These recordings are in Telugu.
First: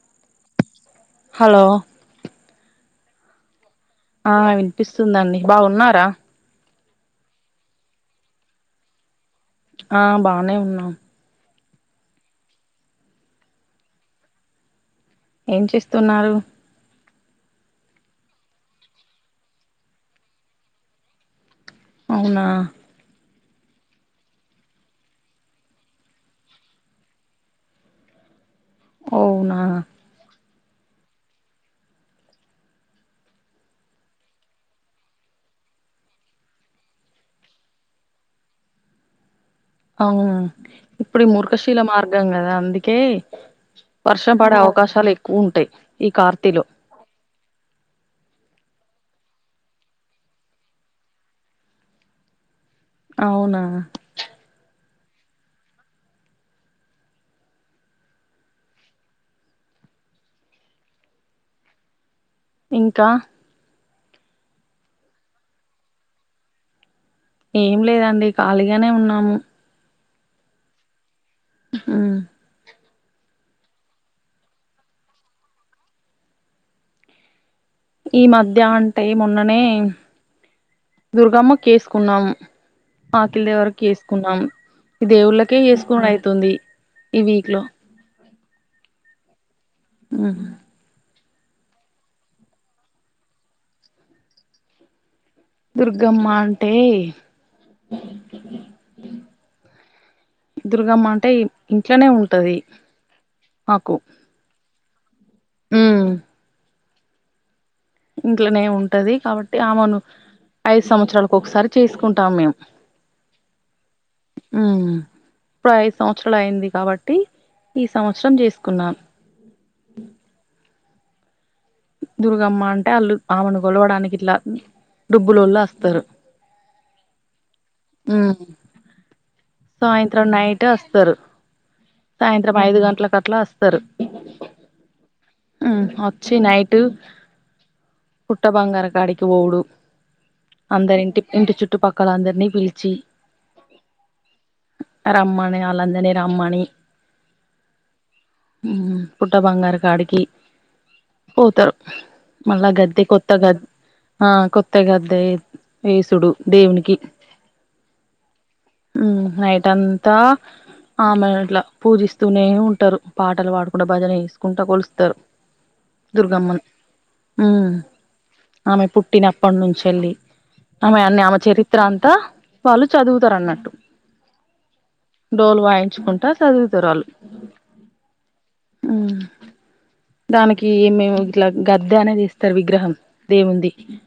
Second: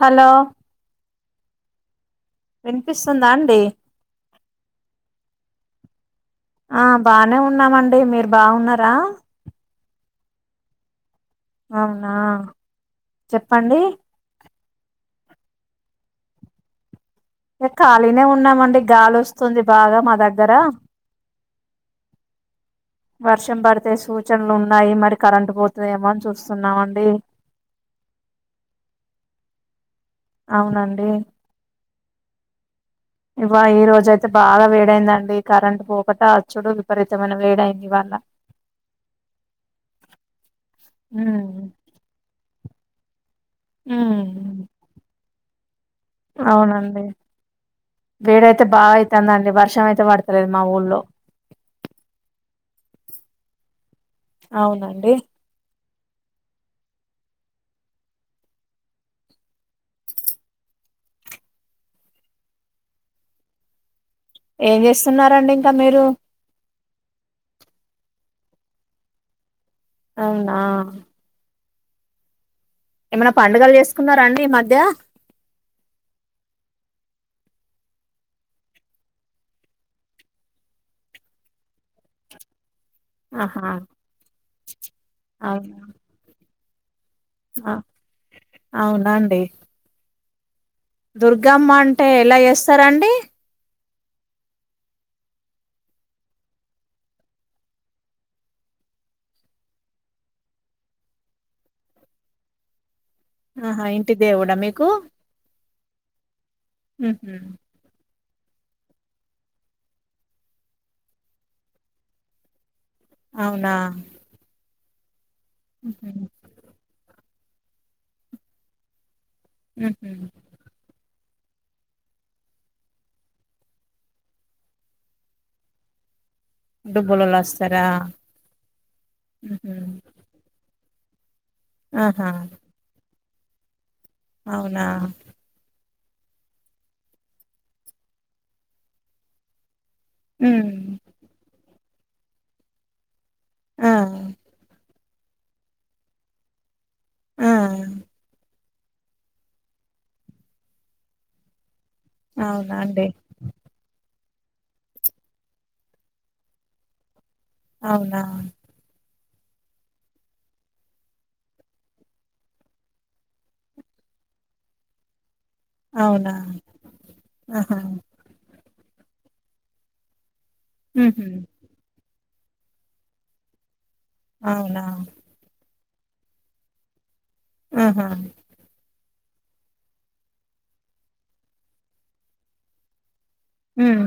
హలో హలో వినిపిస్తుందా అండి ఆ వినిపిస్తుందండి బాగున్నారా ఆ బానే ఉన్నామండి మీరు బాగున్నారా ఆ బానే ఉన్నాం అవునా చెప్పండి ఏం చేస్తున్నారు ఏ ఖాళీనే ఉన్నామండి గాలి వస్తుంది బాగా మా దగ్గర అవునా వర్షం పడితే సూచనలు ఉన్నాయి మరి కరెంట్ పోతదమో అని చూస్తున్నామండి అవునా అవునండి ఇవా ఈ రోజ అయితే బాగా వేడైందండి కరెంట్ పోకట అచ్చుడు విపరీతమైన వేడైంది ఇవాళ అవు ఇప్పుడు ఉమ్ మూర్ఖశీల మార్గం కదా అందుకే వర్షం పడే ఉమ్, అవకాశాలు ఎక్కువ ఉంటాయి ఈ కార్తీలో అవునండి వేడయితే బాగాయితాందండి వర్షం అయితే పడతలేదు మా ఊళ్ళో అవునా అవునండి ఇంకా ఏం చేస్తున్నరాండి ఇంక మీరు ఏం లేదండి ఖాళీగానే ఉన్నాము అవునా ఉ ఏమైనా పండుగలు చేసుకున్నారాండి ఈ మధ్య ఈ మధ్య అంటే మొన్ననే దుర్గమ్మ కేసుకున్నాము ఆఖిలి ఆహా దేవరకేసుకున్నాం ఈ దేవుళ్ళకే అవునా చేసుకునుడయితుంది ఈ వీక్ లో అవునా మ్ దుర్గామ్మ అంటే ఎలా చేస్తారండి దుర్గమ్మ అంటే దుర్గమ్మ అంటే ఇ ఇంట్లనే ఉంటది ఆహా ఇంటి దేవుడా మీకు మ్ మ్ హు ఇంట్లనే ఉంటది కాబట్టి ఆమెను ఐదు సంవత్సరాలకు ఒకసారి చేసుకుంటాం మేము అవునా మ్ ఇప్పుడు ఐదు ఉహు సంవత్సరాలు అయింది కాబట్టి ఈ సంవత్సరం చేసుకున్నాం మ్ హు దుర్గమ్మ అంటే వాళ్ళు ఆమెను కొలువడానికి ఇట్ల దుబ్బులోళ్ళస్తారు దుబ్బులోల్లస్ మ్ ఉహు సాయంత్రం నైట్ వస్తారు ఆహా సాయంత్రం ఐదు గంట్ల కట్లా వస్తారు అవునా మ్ వచ్చి నైట్ పుట్ట బంగారం కాడికి పోవుడు మ్ అందరి ఇంటి ఇంటి చుట్టుపక్కల అందరినీ పిలిచి ఆ రమ్మాని ఆలాందరిని రమ్మని ఆ మ్ పుట్ట బంగారం కాడికి పోతారు మళ్ళా అవునా అండి గద్దె కొ కొత్త గద్ ఆ కొత్త గద్దె ఏసుడు దేవునికి అవునా మ్ నైట్ అంతా ఆమెను ఇట్లా పూజిస్తూనే ఉంటరు పాటలు పాడుకుంట భజన వేసుకుంటా కొలుస్తారు అవునా దుర్గమ్మను మ్ ఆహా ఆమె పుట్టినప్పటినుంచెల్లి ఆమె అన్ని ఉహు ఆమె చే త్రంతా వాళ్ళు చదువుతారన్నట్ అవునా డోల్ వాయించుకుంటా చదువుతరళ్ళు ఆహా మ్ దానికి మీము ఇట్ల గద్దె అనేది ఇస్తారు విగ్రహం దేవున్ది ఉమ్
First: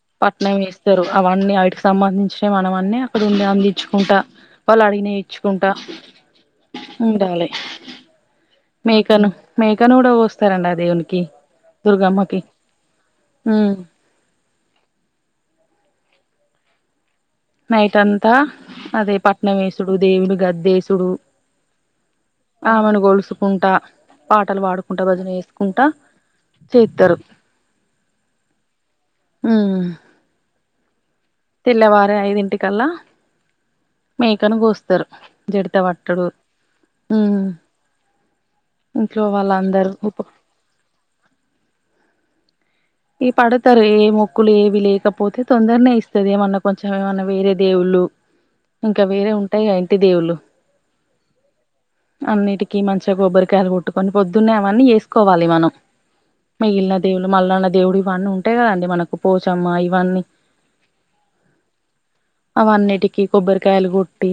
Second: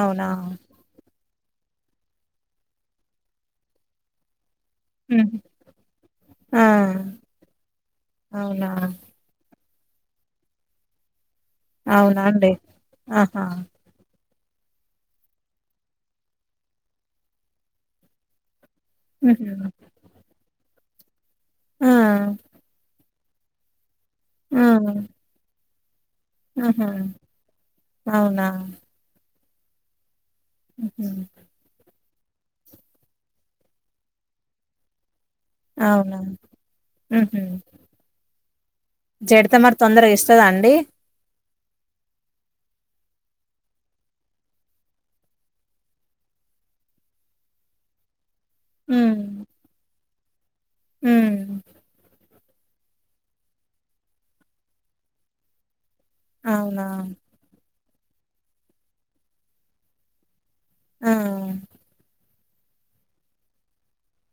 అవునా పట్నం ఎస్ స్తారు అవన్నీ అవిటికి సంబంధించినవి మన అన్నీ అక్కడ ఉండి అందించుకుంటా వాళ్ళు అడిగినయి ఉమ్ ఇచ్చుకుంటా ఆ ఉండాలే అవునా మేకను మేకను కూడా కోస్తారండి ఆ దేవునికి అవునా దుర్గమ్మకి అండి ఆహా మ్ నైట్ అంతా అదే ఉహు పట్నం ఎసుడు దేవుని గద్దేసుడు ఆ ఆమెను కోలుసుకుంటా పాటలు పాడుకుంటా భజన చేసుకుంటా ఆహ అవునా ఉహ్ ఉహు తెల్లవారే ఐదింటికల్లా మేకను గోస్తారు అవునా జడితవట్టడు ఉమ్ ఉహు ఇంట్లో జడత మరి వాళ్లందరూ తొందరగా ఉప ఇస్తదా అండి ఈ పడతారు ఏ మొక్కులు ఏవి లేకపోతే తొందరనే ఇస్తది ఏమన్నా కొంచెం ఏమన్నా వేరే దేవుళ్ళు ఇంకా ఉమ్ వేరే ఉంటాయి కదా ఇంటి దేవుళ్ళు ఉమ్ అన్నిటికి మంచిగా కొబ్బరికాయలు కొట్టుకొని పొద్దున్నే అవన్నీ చేసుకోవాలి మనం అవునా మిగిలిన దేవుళ్ళు మల్లన్న దేవుడు ఇవన్నీ ఉంటాయి కదండి మనకు పోచమ్మ ఇవన్నీ ఆ అవన్నిటికి కొబ్బరికాయలు కొట్టి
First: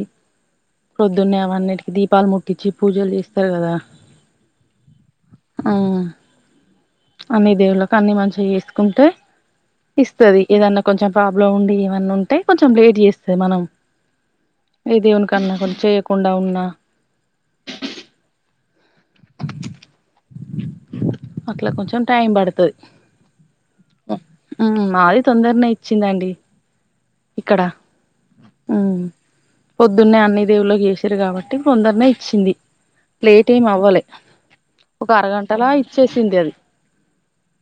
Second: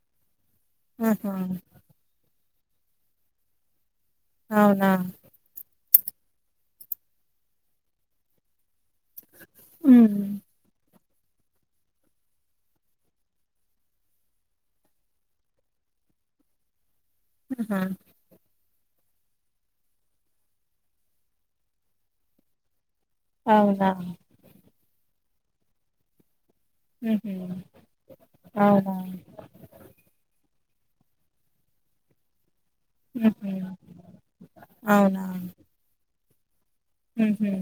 ఆహా ప్రోద్దున్నే అవన్నిటికి దీపాలు ముట్టించి పూజలు చేస్తారు కదా అవునా అవు అన్ని దేవుళ్ళలకు అన్ని మంచిగా చేసుకుంటే ఉమ్ ఇస్తది ఏదన్నా కొంచెం ప్రాబ్లం ఉండి ఏమన్నా ఉంటే కొంచెం లేట్ చేస్తది మనం ఏ దేవునికి అన్న కొన్ని చేయకుండా ఉన్నా ఆహా అట్లా కొంచెం టైం పడతది అవునా ఉమ్ మాది తొందరనే ఇచ్చిందండి ఉహు ఇక్కడ అవునా ఉమ్ పొద్దున్నే అన్ని దేవుళ్ళకి చేశిరూ కాబట్టి కొందరినే ఇచ్చింది లేట్ ఉహు ఏమి అవ్వాలే ఒక అవునా అరగంటలా ఇచ్చేసింది అది ఉహు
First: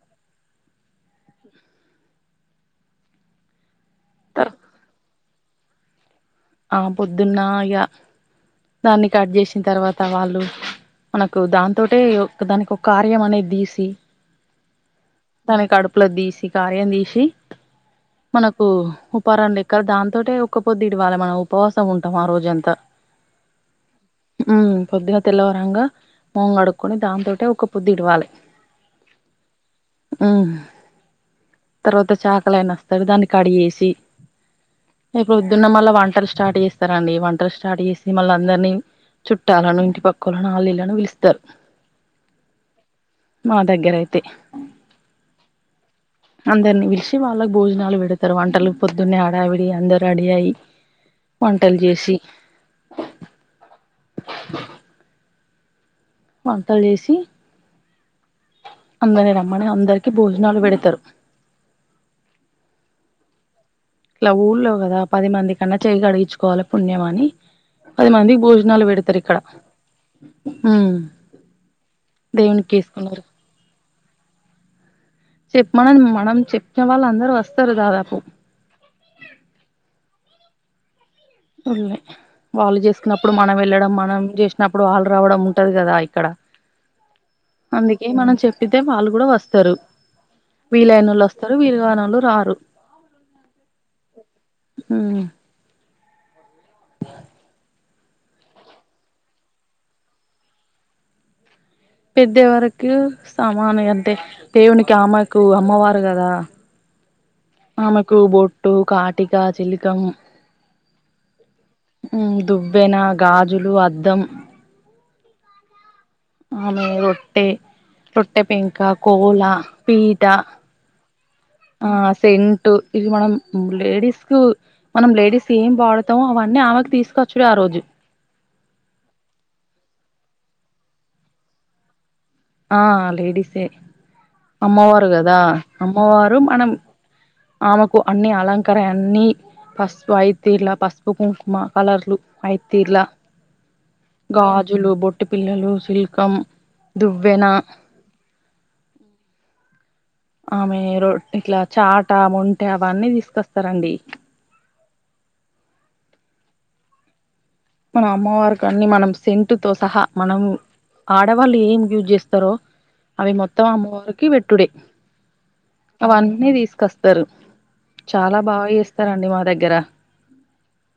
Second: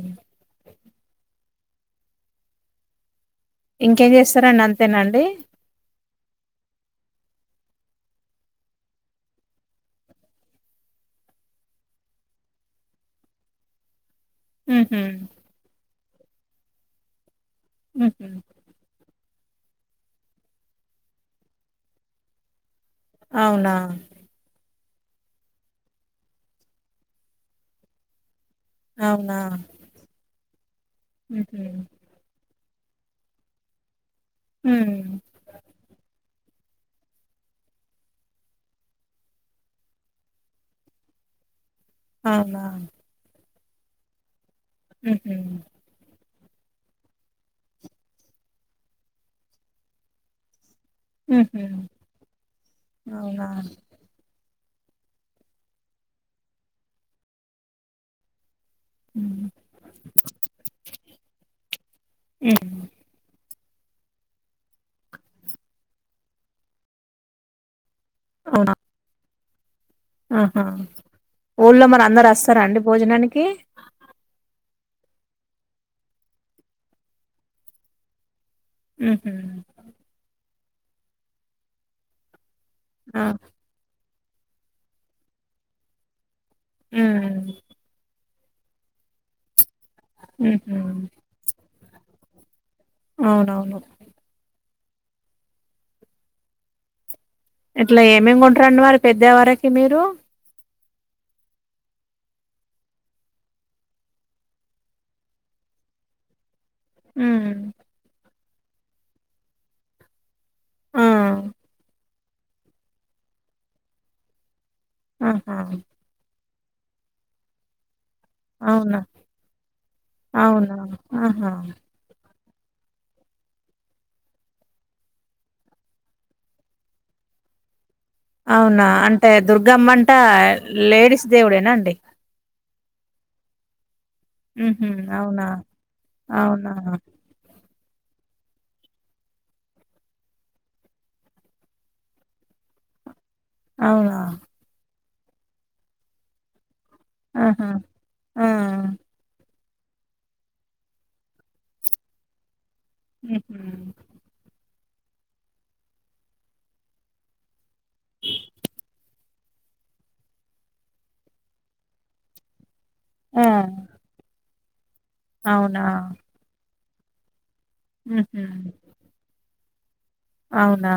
ఇంకేం చేస్తారండి అంతేనండి ఆ పొద్దున్న ఇగా దాన్ని కట్ చేసిన తర్వాత వాళ్ళు మనకు దాంతోటె దానికి ఒక కార్యం అనేది తీసి ఉహు తనే కడుపులది తీసి కార్యం తీసి ఉహు ఓ ఉపారండిక్కద దాంతోటే ఒకపొదు ఇడవాలే మనం ఉపవాసం ఉంటాము ఆ రోజంతా అవునా ఉ పొద్దుగా తెల్లవరంగా మగం కడుక్కొని దాంతోటే ఒక పొద్దు ఇడవాలి అవునా ఉహు ఉహు తర్వాత చాకలైన దాన్ని కడిగేసి ఉ ఇగ పొద్దున్న మళ్ళ వంటలు స్టార్ట్ చేస్తారండి వంటలు స్టార్ట్ చేసి మళ్ళ అందరినీ చుట్టాలనో ఇంటి పక్కోళ్లను అల్లు ఈళ్లను పిలుస్తారు అవునా మా దగ్గర అయితే ఉహు అందరిని పిలిచి వాళ్ళకి భోజనాలు పెడతరు, వంటలు పొద్దున్నే ఆడావిడి అందరు రెడీ అయి. హు హ్ వంటలు చేసి అవునా వంటలు చేసి అందరిని ఉమ్. రమ్మని అందరికి భోజనాలు పెడతారు హ్ ఇలా ఊళ్ళో కదా పది మంది కన్నా చెయ్యి గడిగించుకోవాలి పుణ్యం అని పది మందికి అవునా భోజనాలు పెడతరు ఇక్కడ ఆహా ఉమ్ ఊళ్ళో మరి అందరు వస్తారా దేవునికి అండి వేసుకున్నారు భోజనానికి చెప్ప మనన్ మనం చెప్పిన వాళ్ళు అందరు వస్తారు దాదాపు మ్మ్ హు వాళ్ళు ఆ చేసుకున్నప్పుడు మనం వెళ్ళడం మనం చే కున్నప్పుడు వాళ్ళు రావడం ఉంటది కదా ఇక్కడ ఉమ్ అందుకే మనం చెప్ ప్పితే వాళ్ళు కూడా వస్తారు, ఉహు వీలైన వాళ్ళు వస్తారు వీళ్లు గానోళ్లు రారు. అవునవును హ్మ్ అ ఇట్లా ఏమేమి కొంటారండి మరి పెద్దెవరకి మీరు పెద్దెవరకు సామాను ఇగ అంతే దేవునికి ఆమ్మకు అమ్మవారు కదా హ్మ్ ఆమెకు బొట్టు, కాటికా, చిలికం ఆ హు దువ్వెన, గాజులు, అద్దం ఆహా అమే రొట్టె రొట్టె పెంక, అవునా కోలా, పీఠ అవునా ఆహా ఆ సెన్ టు ఇది మనం లేడీస్ కు మనం లేడీస్ ఏం వాడుతామో అవన్నీ ఆమెకి తీసుకవచ్చుడు ఆ రోజు అవునా అంటే దుర్గమ్మ అంట లేడీస్ దేవుడేనా అండి ఆ లేడీసే ఉహు అమ్మవారు కదా అవునా అమ్మవారు మనం అవునా ఆమెకు అన్ని అలంకరె అన్ని పసుపు ఆయితే ఇలా పసుపు కుంకుమ కలర్లు ఆయితీర్లా. అవునా గాజులు, బొట్టు పిల్లలు, సిలకం ఆహా ఆ ఆమె రొ ఇట్లా చాట, మొంట అవన్నీ ఉహు తీసుకొస్తారండి. మన అమ్మవారి కన్ని మనం సెంట్ తో సహా మనము ఆడవాళ్ళు ఏం యూజ్ చేస్తారొ అవి ఆ మొత్తం అమ్మవారికి పెట్టుడే అవునా అవన్నీ తీసుకొస్తరు చాలా ఉహు బాగా చేస్తరండి మా దగ్గర అవునా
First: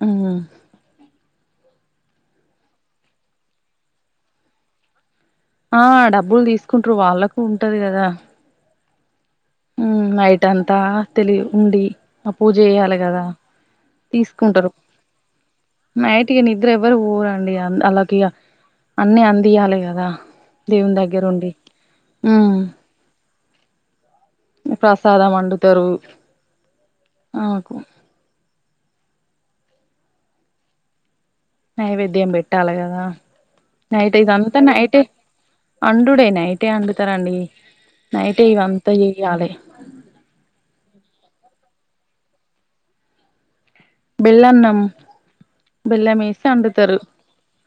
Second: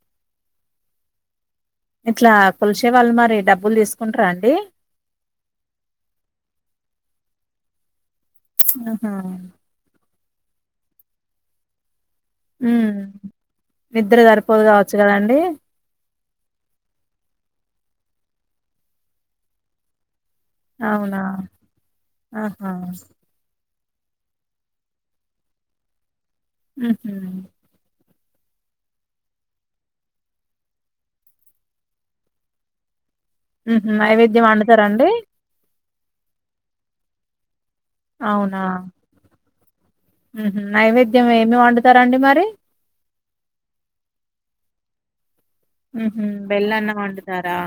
హూ ఇట్లా కొలిసే వాళ్ళు మరి డబ్బులు తీసుకుంటార అండి ఆ డబ్బులు తీసుకుంట్రూ వాళ్ళకు ఉంటది కదా ఆహా హు నైట్ అంతా తెలి ఉండి ఆ పూజ ఉమ్ చేయాలి కదా నిద్ర సరిపోదు తీసుకుంటరు కావచ్చు కదండి నైట్ ఇగ నిద్ర ఎవ్వరు పోరండి అలాగియ అన్ని అందియాలి కదా దేవుని అవునా దగ్గర ఉండి ఊ ఆహా ప్రసాదం వండుతారు ఉహు కో నైవేద్యం పెట్టాలి కదా ఉహు నైట్ నైవేద్యం ఇదంతా నైటే వండుతారండి అండుడే నైటే అండుతారుండి నైటే ఇవంతా చెయ్యాలి హ నైవేద్యం ఏమి వండుతారండి మరి బెల్లన్నం బెల్లం ఉహు వేసి బెల్లన్నం వండుతారు వండుతారా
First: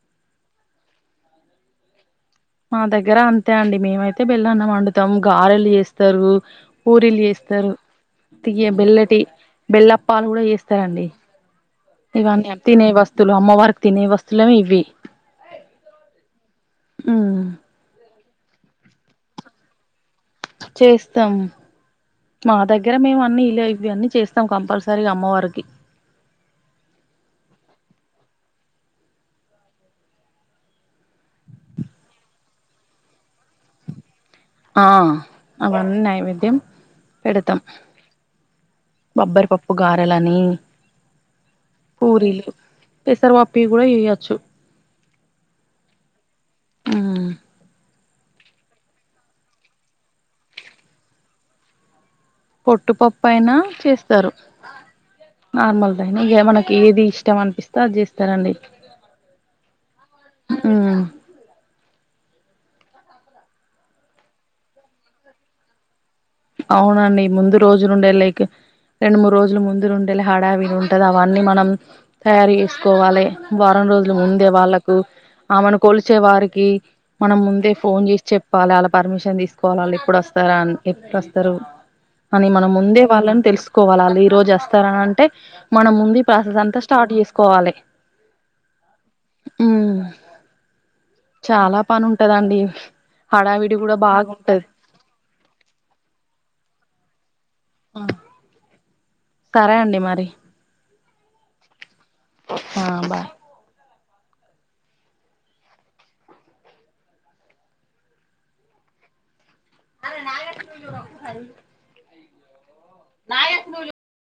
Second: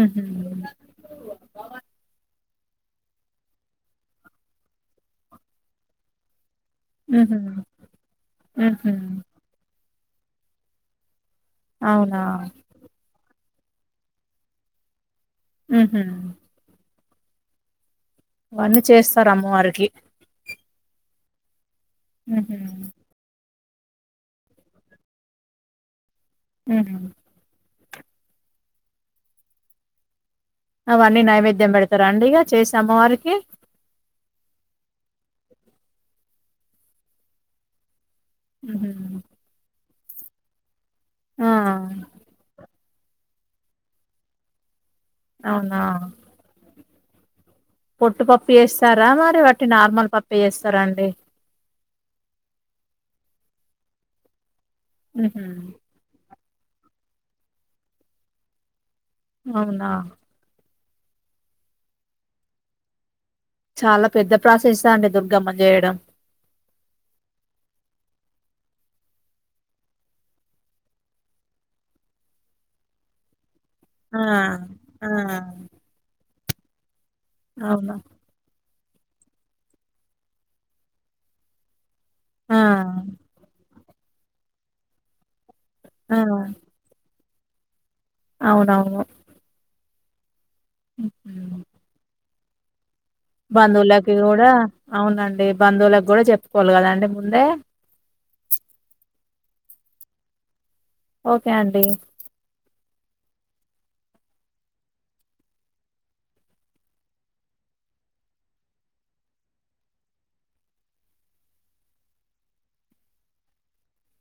ఉహు మా దగ్గర అంతే అండి మేమైతే బెల్లాన్నం వండుతాం గారెలు చేస్తారు పూరీలు ఉహు చేస్తరు తియ ఉహు బెల్లటి బెల్లప్పాలు కూడా చేస్తారండి అవునా ఇవన్నీ తినే వస్తువులు అమ్మవారికి తినే వస్తువులు ఇవి ఉహు ఉ ఇవన్నీ చేస్తరు అమ్మవారికి చేస్తం మా ఉహు దగ్గర మేము అన్ని ఇలా ఇవ అన్నీ చేస్తాం కంపల్సరీగా అమ్మవారికి ఉహు అవన్నీ నైవేద్యం పెడతారాండి ఇక చేసి అమ్మవారికి ఆ అన్నీ నైవేద్యం పెడతం ఉహు బబ్బరిపప్పు గారలని ఆ పూరీలు పేసరు పప్పియి కూడా చేయొచ్చు అవునా ఆ పొట్టు పప్పు చేేస్తారా మరి వట్టి నార్మల్ పప్పే చేస్తారా అండి పొట్టుపప్పు అయినా చేస్తారు ఉహు నార్మల్ ఇగ మనకి ఏది ఇష్టం అనిపిస్తే అది చేస్తారండి అవునా ఉమ్ చాలా పెద్ద ప్రాసెస్యే అండి దుర్గమ్మను చేయడం అవునండి ముందు రోజు నుండే లైక్ రెండు మూడు రోజుల ముందులు ఉండేలే హడావిడి ఉంటది అవన్నీ మనం తయారు చేసుకోవాలి వారం రోజులు ఆ ముందే వాళ్ళలకు ఆ ఆమెను కొలిచే వారికి మనం ముందే అవునా ఫోన్ చేసి చెప్ప కోవాలి అలా పర్మిషన్ తీసుకోవాల ఎప్పుడు వస్తరా అని ఎప్పుడోస్తారు అని ఆ మనం ముందే వాళ్ళని తెలుసుకోవాలి వాళ్ళు ఈ రోజు వస్తారంటే మనం ఆ ముందు ప్రాసెస్ అంతా స్టార్ట్ చేసుకోవాలి అవునవును ఉ ఉహు. చాలా పని ఉంటదండి హడావిడి బంధువులకి కూడా బాగుంటది అవునండి బంధువులకి కూడా చెప్పుకోవాలి కదాండి ముందే సరే అండి మరి ఓకే అండి హ బాయ్ అరే నా రకు నాయె స్కూల్లు